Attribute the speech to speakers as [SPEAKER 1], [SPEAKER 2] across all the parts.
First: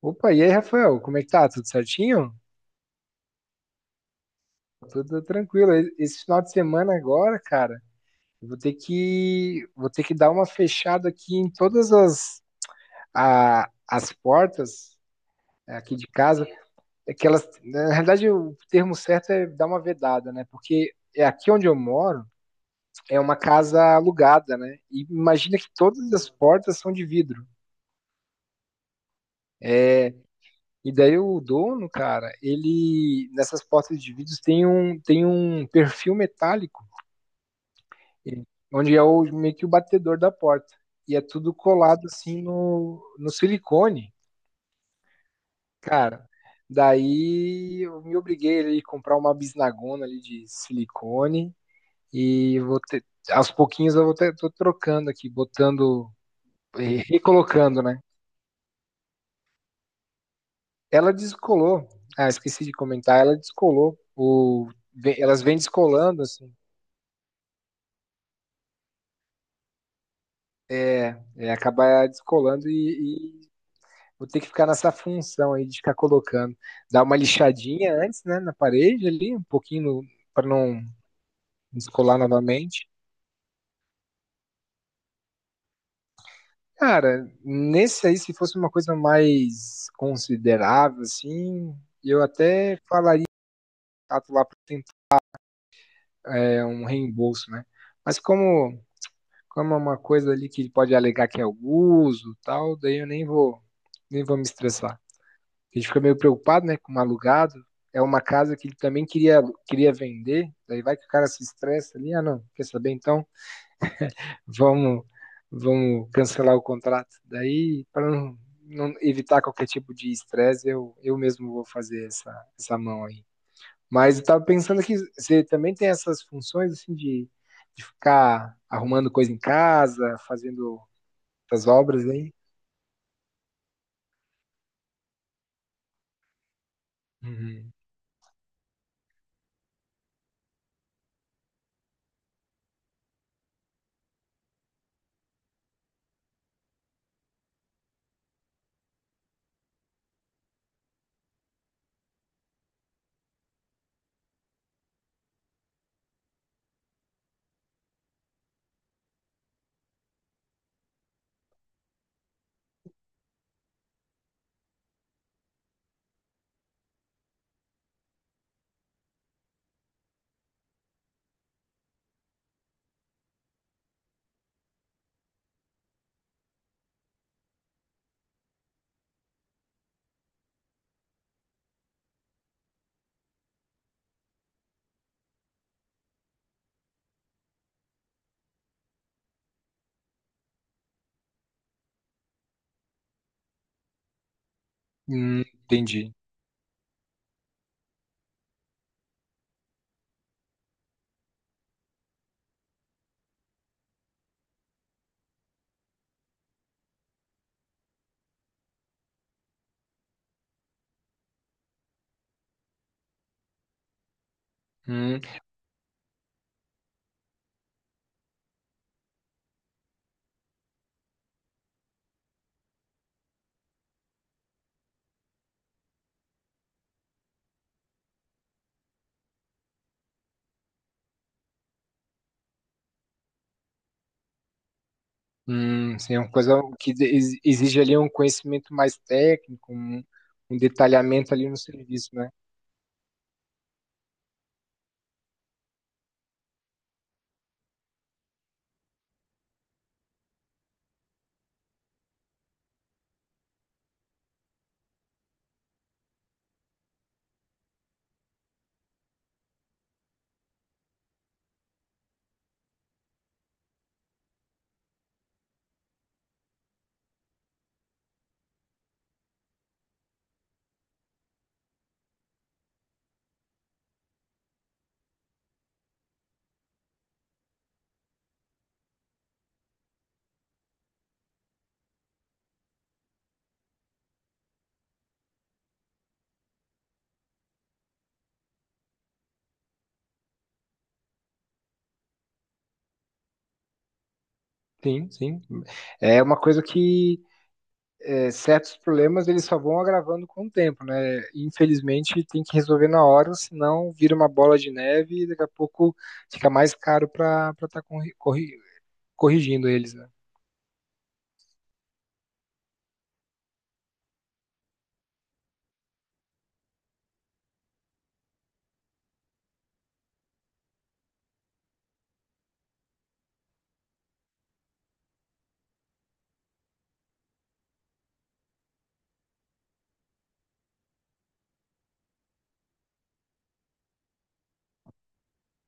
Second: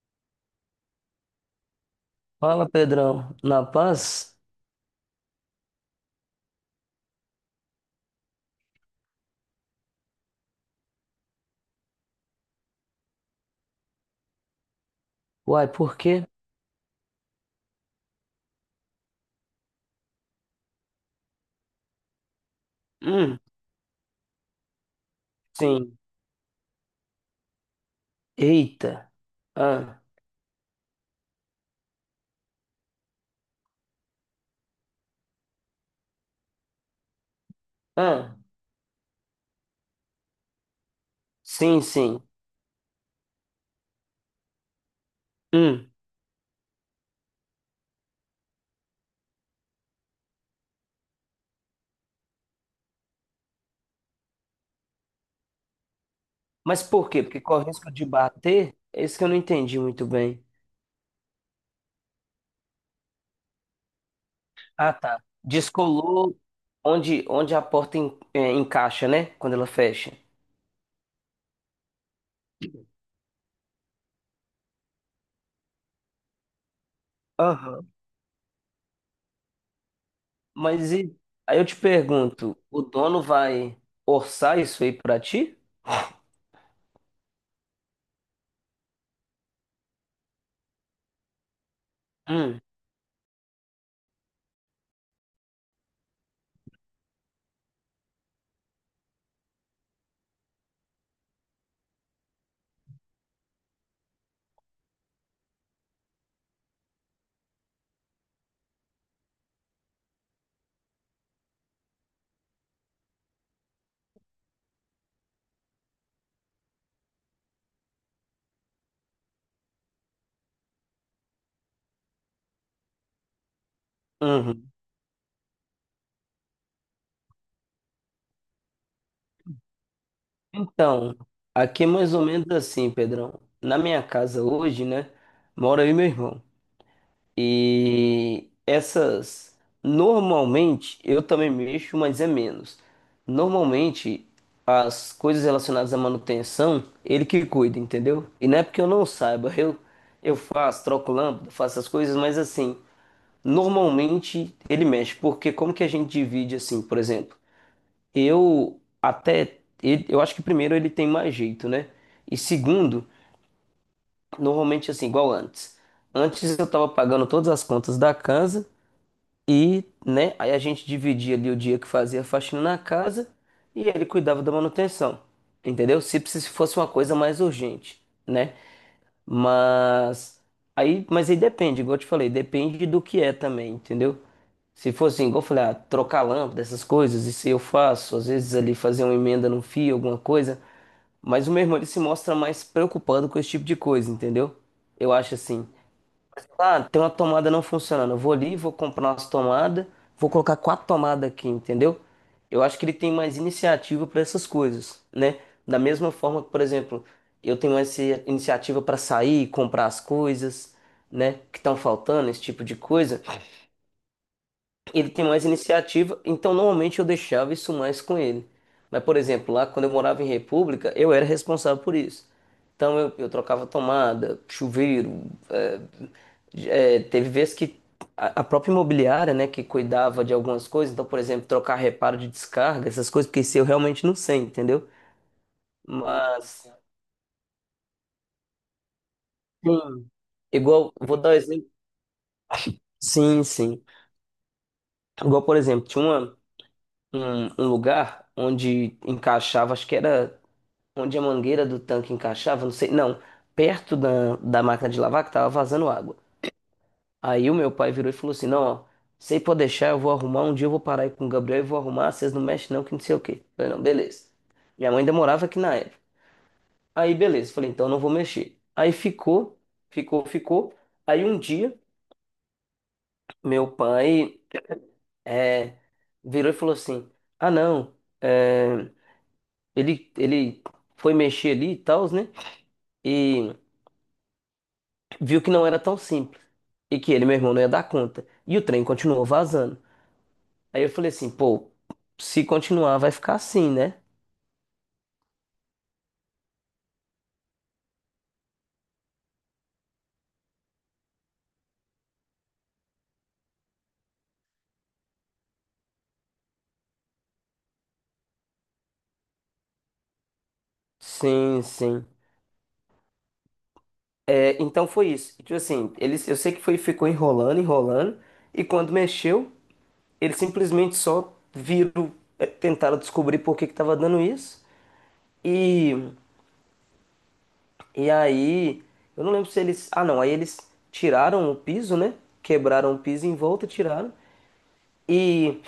[SPEAKER 1] Opa, e aí, Rafael, como é que tá? Tudo certinho?
[SPEAKER 2] Fala, Pedrão. Na paz?
[SPEAKER 1] Tudo tranquilo. Esse final de semana agora, cara, eu vou ter que dar uma fechada aqui em todas as as portas
[SPEAKER 2] Uai,
[SPEAKER 1] é, aqui
[SPEAKER 2] por
[SPEAKER 1] de
[SPEAKER 2] quê?
[SPEAKER 1] casa. É que elas, na realidade, o termo certo é dar uma vedada, né? Porque é aqui onde eu moro é uma
[SPEAKER 2] Hum,
[SPEAKER 1] casa alugada, né? E imagina que
[SPEAKER 2] sim.
[SPEAKER 1] todas as portas são de vidro.
[SPEAKER 2] Eita. Ah,
[SPEAKER 1] E daí o dono, cara, ele nessas portas de vidro tem um perfil metálico.
[SPEAKER 2] ah,
[SPEAKER 1] E- Onde é o, meio que o batedor da porta. E é tudo
[SPEAKER 2] sim,
[SPEAKER 1] colado
[SPEAKER 2] sim.
[SPEAKER 1] assim no silicone,
[SPEAKER 2] Hum.
[SPEAKER 1] cara. Daí eu me obriguei ali a comprar uma bisnagona ali de silicone e vou ter, aos pouquinhos eu vou ter, tô trocando aqui, botando,
[SPEAKER 2] Mas por quê? Porque corre
[SPEAKER 1] recolocando,
[SPEAKER 2] risco
[SPEAKER 1] né?
[SPEAKER 2] de bater? É isso que eu não entendi muito bem.
[SPEAKER 1] Ela descolou. Ah, esqueci de comentar, ela descolou. O,
[SPEAKER 2] Ah, tá.
[SPEAKER 1] elas vêm descolando,
[SPEAKER 2] Descolou
[SPEAKER 1] assim,
[SPEAKER 2] onde, onde a porta encaixa, né? Quando ela fecha.
[SPEAKER 1] acaba descolando e, vou ter que ficar nessa função aí de ficar colocando. Dar uma
[SPEAKER 2] Aham.
[SPEAKER 1] lixadinha antes, né, na parede ali, um pouquinho para não
[SPEAKER 2] Mas e... Aí eu te
[SPEAKER 1] descolar
[SPEAKER 2] pergunto, o
[SPEAKER 1] novamente.
[SPEAKER 2] dono vai orçar isso aí pra ti?
[SPEAKER 1] Cara, nesse aí, se fosse uma coisa mais considerável, assim, eu
[SPEAKER 2] Hum.
[SPEAKER 1] até falaria lá para tentar um reembolso, né? Mas como, como é uma coisa ali que ele pode alegar que é o uso e tal, daí eu nem vou, nem vou me estressar. A gente fica meio preocupado, né, com o alugado. É uma casa que ele também queria vender. Daí vai que o cara se estressa ali. Ah, não, quer saber? Então, vamos, vamos cancelar o contrato. Daí, para não evitar qualquer tipo de estresse, eu mesmo vou fazer essa mão aí. Mas eu tava
[SPEAKER 2] Uhum.
[SPEAKER 1] pensando que você também tem essas funções assim de ficar arrumando coisa em casa, fazendo
[SPEAKER 2] Então,
[SPEAKER 1] essas
[SPEAKER 2] aqui é
[SPEAKER 1] obras
[SPEAKER 2] mais ou
[SPEAKER 1] aí.
[SPEAKER 2] menos assim, Pedrão. Na minha casa hoje, né, mora eu e meu irmão.
[SPEAKER 1] Uhum.
[SPEAKER 2] E essas, normalmente, eu também mexo, mas é menos. Normalmente, as coisas relacionadas à manutenção, ele que cuida, entendeu? E não é porque eu não saiba, eu faço, troco lâmpada, faço as coisas, mas assim, normalmente ele mexe, porque como que a gente divide assim, por exemplo? Eu acho que primeiro ele tem mais jeito, né? E segundo, normalmente assim, igual antes. Antes eu tava pagando todas as contas da casa e, né? Aí a gente dividia ali o dia que fazia a faxina na casa e ele cuidava da manutenção. Entendeu? Se precis- fosse uma coisa mais urgente, né? Mas mas aí depende, igual eu te falei, depende do que é também, entendeu? Se fosse assim, igual eu falei, ah, trocar lâmpada, essas coisas, isso eu faço, às vezes ali fazer uma emenda num fio, alguma coisa, mas o meu irmão ele se mostra mais preocupado com esse tipo de coisa, entendeu? Eu acho assim,
[SPEAKER 1] Entendi.
[SPEAKER 2] ah, tem uma tomada não funcionando, eu vou ali, vou comprar umas tomadas, vou colocar quatro tomadas aqui, entendeu? Eu acho que ele tem mais iniciativa para essas coisas, né? Da mesma forma que, por exemplo, eu tenho essa iniciativa para sair, comprar as coisas, né, que estão faltando, esse tipo de coisa ele
[SPEAKER 1] Hum.
[SPEAKER 2] tem mais iniciativa, então normalmente eu deixava isso mais com ele. Mas, por exemplo, lá quando eu morava em República, eu era responsável por isso. Então eu trocava tomada, chuveiro. é, Teve vezes que a própria imobiliária, né, que cuidava de algumas coisas, então, por exemplo, trocar reparo de descarga, essas coisas, porque isso eu realmente não sei, entendeu?
[SPEAKER 1] Sim, é uma coisa
[SPEAKER 2] Mas,
[SPEAKER 1] que exige ali um conhecimento mais técnico, um,
[SPEAKER 2] sim,
[SPEAKER 1] um
[SPEAKER 2] igual, vou dar um
[SPEAKER 1] detalhamento ali no
[SPEAKER 2] exemplo.
[SPEAKER 1] serviço, né?
[SPEAKER 2] Sim, sim. Igual, por exemplo, um lugar onde encaixava, acho que era. Onde a mangueira do tanque encaixava, não sei, não, perto da máquina de lavar que tava vazando água. Aí o meu pai virou e falou assim: Não, ó, sei pode deixar, eu vou arrumar. Um dia eu vou parar aí com o Gabriel e vou arrumar. Vocês não mexem, não, que não sei o quê. Eu falei: Não, beleza. Minha mãe ainda morava aqui na época. Aí, beleza. Falei: Então não vou mexer. Aí ficou. Aí um dia, meu pai é, virou e falou assim: Ah, não, é, ele foi mexer ali e tal, né? E viu que não era tão simples, e que ele, meu irmão, não ia dar conta. E o trem continuou vazando. Aí eu falei assim, pô, se continuar vai ficar assim, né?
[SPEAKER 1] Sim, sim. É uma coisa que é, certos problemas eles só vão agravando com o tempo, né? Infelizmente tem que resolver na hora, senão vira uma bola de neve e daqui a pouco fica mais caro para estar corrigindo eles, né?
[SPEAKER 2] Sim, sim. É, então foi isso. E, tipo assim, eles, eu sei que foi, ficou enrolando, e quando mexeu, eles simplesmente só viram, é, tentaram descobrir por que que tava dando isso. E, e aí, eu não lembro se eles. Ah, não, aí eles tiraram o piso, né? Quebraram o piso em volta, tiraram. E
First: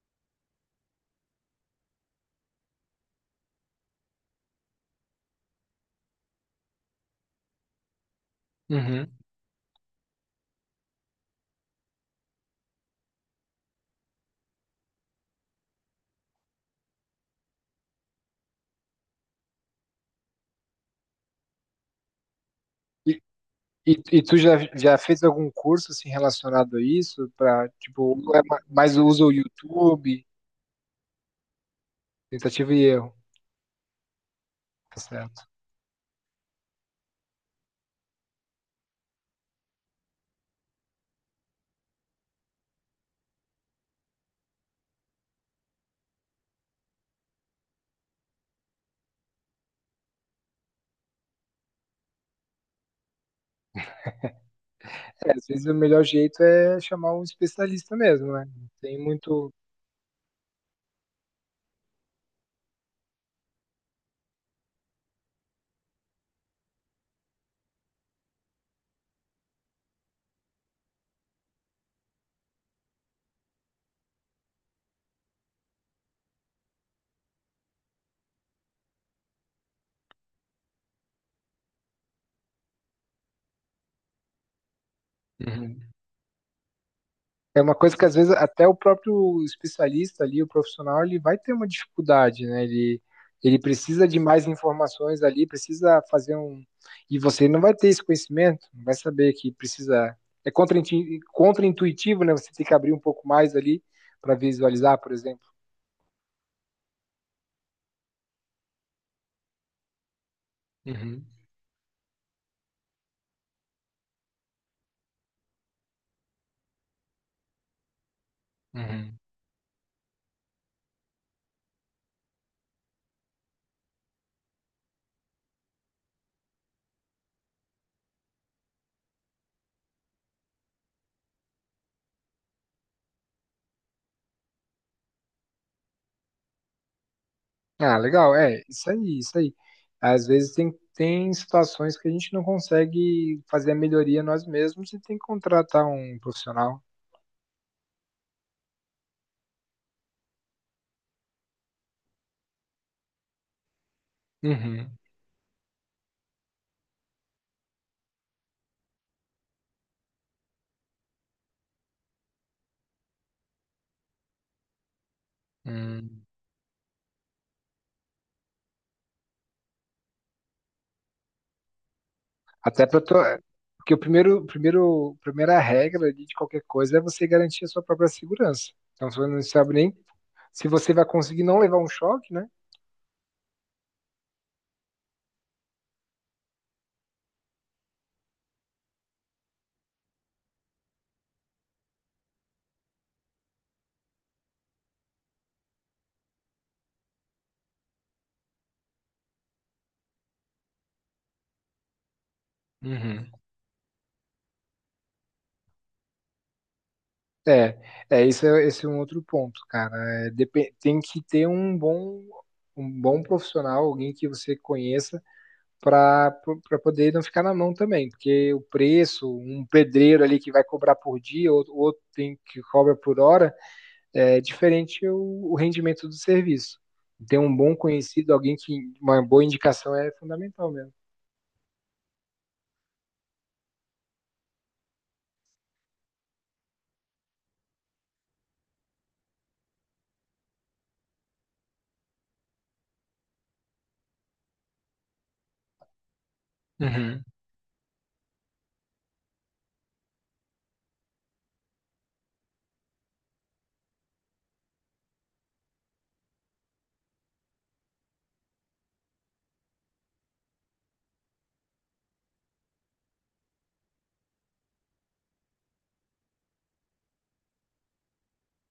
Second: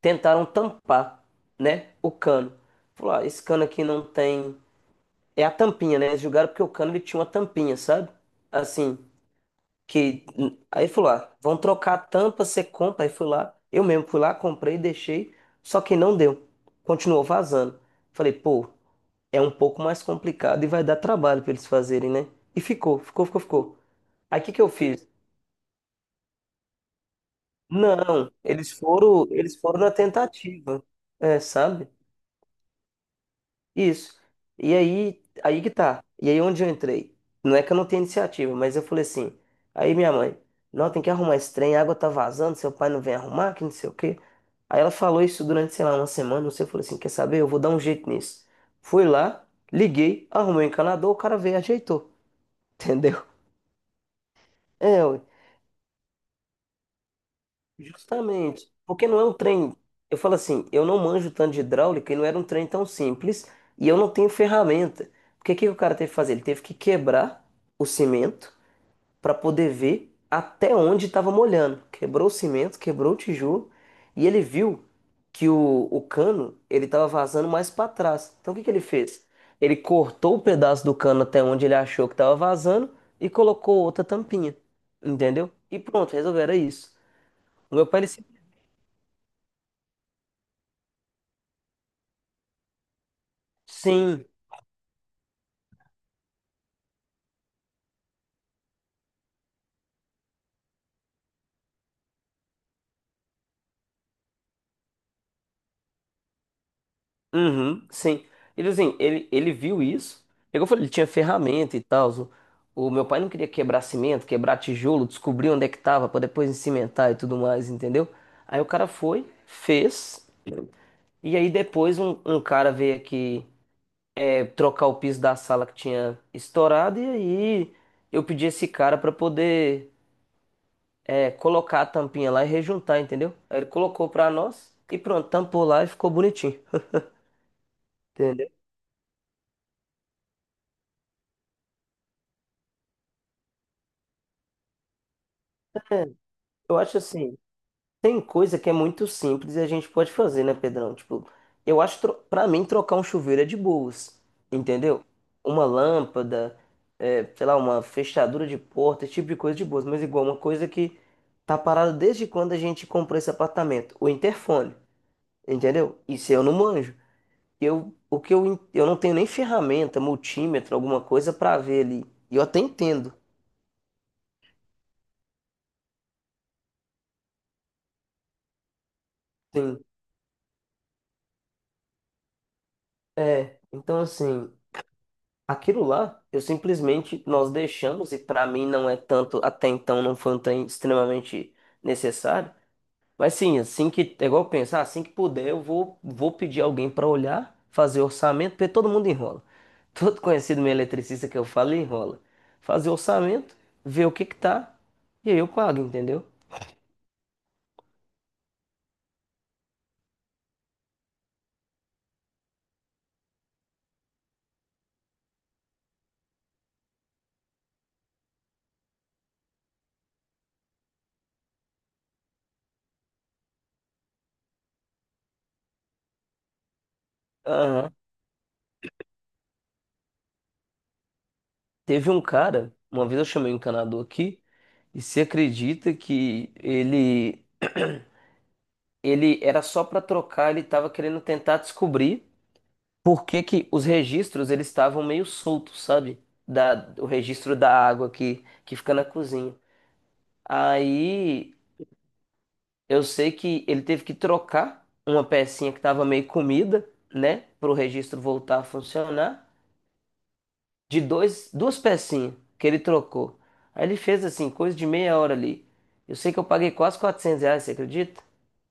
[SPEAKER 2] tentaram tampar, né, o cano. Falou, ah, esse cano aqui não tem... É a tampinha, né? Eles julgaram porque o cano ele tinha uma tampinha, sabe? Assim,
[SPEAKER 1] Uhum.
[SPEAKER 2] que... Aí falou, ah, vão trocar a tampa, você compra. Aí fui lá, eu mesmo fui lá, comprei, deixei. Só que não deu. Continuou vazando. Falei, pô, é um pouco mais complicado e vai dar trabalho pra eles fazerem, né? E
[SPEAKER 1] E,
[SPEAKER 2] ficou.
[SPEAKER 1] e tu
[SPEAKER 2] Aí o que que eu
[SPEAKER 1] já
[SPEAKER 2] fiz?
[SPEAKER 1] fez algum curso assim, relacionado a isso? Para tipo,
[SPEAKER 2] Não,
[SPEAKER 1] ou é mais usa o
[SPEAKER 2] eles foram na
[SPEAKER 1] YouTube,
[SPEAKER 2] tentativa, é, sabe?
[SPEAKER 1] tentativa e erro?
[SPEAKER 2] Isso. E
[SPEAKER 1] Tá
[SPEAKER 2] aí,
[SPEAKER 1] certo.
[SPEAKER 2] aí que tá. E aí onde eu entrei? Não é que eu não tenha iniciativa, mas eu falei assim. Aí minha mãe, não, tem que arrumar esse trem, a água tá vazando, seu pai não vem arrumar, que não sei o quê. Aí ela falou isso durante, sei lá, uma semana, não sei, eu falei assim, quer saber? Eu vou dar um jeito nisso. Fui lá, liguei, arrumei o encanador, o cara veio, e ajeitou. Entendeu? É,
[SPEAKER 1] É, às vezes o melhor jeito é chamar um especialista mesmo, né? Não
[SPEAKER 2] justamente,
[SPEAKER 1] tem
[SPEAKER 2] porque não é um
[SPEAKER 1] muito.
[SPEAKER 2] trem. Eu falo assim, eu não manjo tanto de hidráulica e não era um trem tão simples e eu não tenho ferramenta. Porque o que que o cara teve que fazer? Ele teve que quebrar o cimento para poder ver até onde estava molhando. Quebrou o cimento, quebrou o tijolo e ele viu que o cano ele estava vazando mais para trás. Então o que que ele fez? Ele cortou o pedaço do cano até onde ele achou que estava vazando e colocou outra tampinha, entendeu? E
[SPEAKER 1] Uhum.
[SPEAKER 2] pronto, resolveram isso.
[SPEAKER 1] É uma
[SPEAKER 2] O meu
[SPEAKER 1] coisa
[SPEAKER 2] pai
[SPEAKER 1] que
[SPEAKER 2] ele
[SPEAKER 1] às
[SPEAKER 2] se
[SPEAKER 1] vezes até o próprio especialista ali, o profissional, ele vai ter uma dificuldade, né? Ele precisa de
[SPEAKER 2] sim,
[SPEAKER 1] mais informações ali, precisa fazer um. E você não vai ter esse conhecimento, não vai saber que precisa. É contraintuitivo, né? Você tem que abrir um pouco mais ali para visualizar, por exemplo.
[SPEAKER 2] uhum, sim. Ele assim, ele viu isso. Pegou, e falou, ele tinha
[SPEAKER 1] Uhum.
[SPEAKER 2] ferramenta e tal. O meu pai não queria quebrar cimento, quebrar tijolo, descobrir onde é que tava pra depois cimentar e tudo mais, entendeu? Aí o cara
[SPEAKER 1] Uhum.
[SPEAKER 2] foi, fez. E aí depois um cara veio aqui trocar o piso da sala que tinha estourado e aí eu pedi esse cara pra poder colocar a tampinha lá e rejuntar, entendeu? Aí ele colocou pra nós e pronto, tampou lá e ficou bonitinho,
[SPEAKER 1] Ah, legal.
[SPEAKER 2] entendeu?
[SPEAKER 1] É, isso aí, isso aí. Às vezes tem situações que a gente não consegue fazer a melhoria nós mesmos e tem que contratar um
[SPEAKER 2] Eu
[SPEAKER 1] profissional.
[SPEAKER 2] acho assim, tem coisa que é muito simples e a gente pode fazer, né, Pedrão? Tipo, eu acho, pra mim, trocar um chuveiro é de boas,
[SPEAKER 1] Uhum.
[SPEAKER 2] entendeu? Uma lâmpada, é, sei lá, uma fechadura de porta, esse tipo de coisa de boas. Mas igual, uma coisa que tá parada desde quando a gente comprou esse apartamento, o interfone, entendeu?
[SPEAKER 1] Hum.
[SPEAKER 2] Isso eu não manjo. Eu, o que eu, en- Eu não tenho nem ferramenta, multímetro, alguma coisa pra ver ali. E eu até
[SPEAKER 1] Até para
[SPEAKER 2] entendo.
[SPEAKER 1] to... Porque o primeiro, primeira regra ali de qualquer coisa é você garantir a sua própria segurança. Então você não sabe
[SPEAKER 2] Sim.
[SPEAKER 1] nem se você vai conseguir não levar um choque, né?
[SPEAKER 2] É, então assim. Aquilo lá, eu simplesmente nós deixamos, e para mim não é tanto, até então não foi um trem extremamente necessário, mas sim, assim que, é igual pensar, assim que puder, eu vou, vou pedir alguém para olhar, fazer orçamento, porque todo mundo enrola. Todo conhecido meu eletricista que eu falo enrola. Fazer
[SPEAKER 1] Uhum.
[SPEAKER 2] orçamento, ver o que que tá, e aí eu pago, entendeu?
[SPEAKER 1] É, esse é um outro ponto, cara. É, tem que ter um bom profissional, alguém que você conheça para poder não ficar na mão também, porque o preço, um pedreiro ali que vai cobrar por dia, outro tem que cobra por hora, é diferente o rendimento do serviço. Ter um bom
[SPEAKER 2] Aham.
[SPEAKER 1] conhecido, alguém que uma boa indicação é fundamental mesmo.
[SPEAKER 2] Teve um cara, uma vez eu chamei um encanador aqui, e você acredita que ele. Ele era só para trocar, ele tava querendo tentar descobrir por que que os registros eles estavam meio soltos, sabe? Da, o
[SPEAKER 1] Uhum.
[SPEAKER 2] registro da água que fica na cozinha. Aí eu sei que ele teve que trocar uma pecinha que tava meio comida, né? Para o registro voltar a funcionar, de dois, duas pecinhas que ele trocou. Aí ele fez assim, coisa de meia hora ali. Eu sei que eu paguei quase R$ 400, você acredita?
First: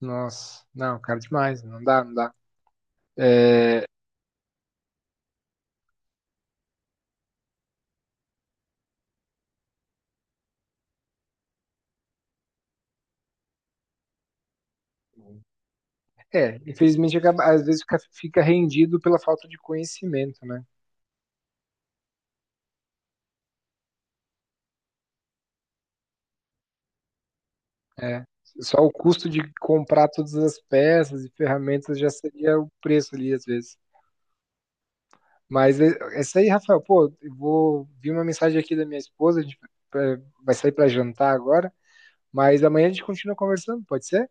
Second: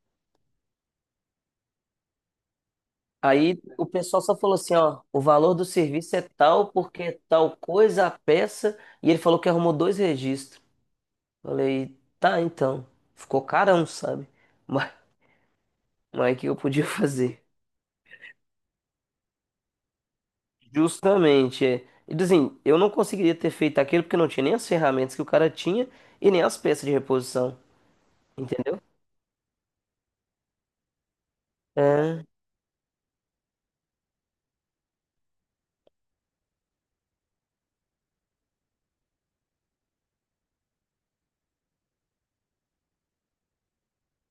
[SPEAKER 1] Nossa, não, cara, demais, não dá.
[SPEAKER 2] Aí o
[SPEAKER 1] É,
[SPEAKER 2] pessoal só falou assim, ó, o valor do serviço é tal porque é tal coisa a peça, e ele falou que arrumou dois registros. Falei, tá, então. Ficou carão, sabe? Mas, mas o que eu podia
[SPEAKER 1] infelizmente
[SPEAKER 2] fazer?
[SPEAKER 1] às vezes fica rendido pela falta de conhecimento, né?
[SPEAKER 2] Justamente, é. E assim, eu não conseguiria ter feito aquilo porque não tinha nem as ferramentas que o cara tinha e nem as peças de reposição,
[SPEAKER 1] É. Só
[SPEAKER 2] entendeu?
[SPEAKER 1] o custo de comprar todas as peças e ferramentas já
[SPEAKER 2] É,
[SPEAKER 1] seria o preço ali, às vezes. Mas é isso aí, Rafael. Pô, eu vou vi uma mensagem aqui da minha esposa, a gente eh, vai sair para jantar agora, mas amanhã a gente continua conversando, pode ser?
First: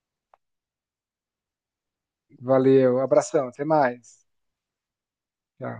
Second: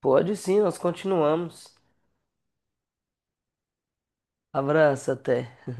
[SPEAKER 2] pode sim, nós continuamos.
[SPEAKER 1] Valeu, abração, até mais.
[SPEAKER 2] Abraço, até.
[SPEAKER 1] Tchau.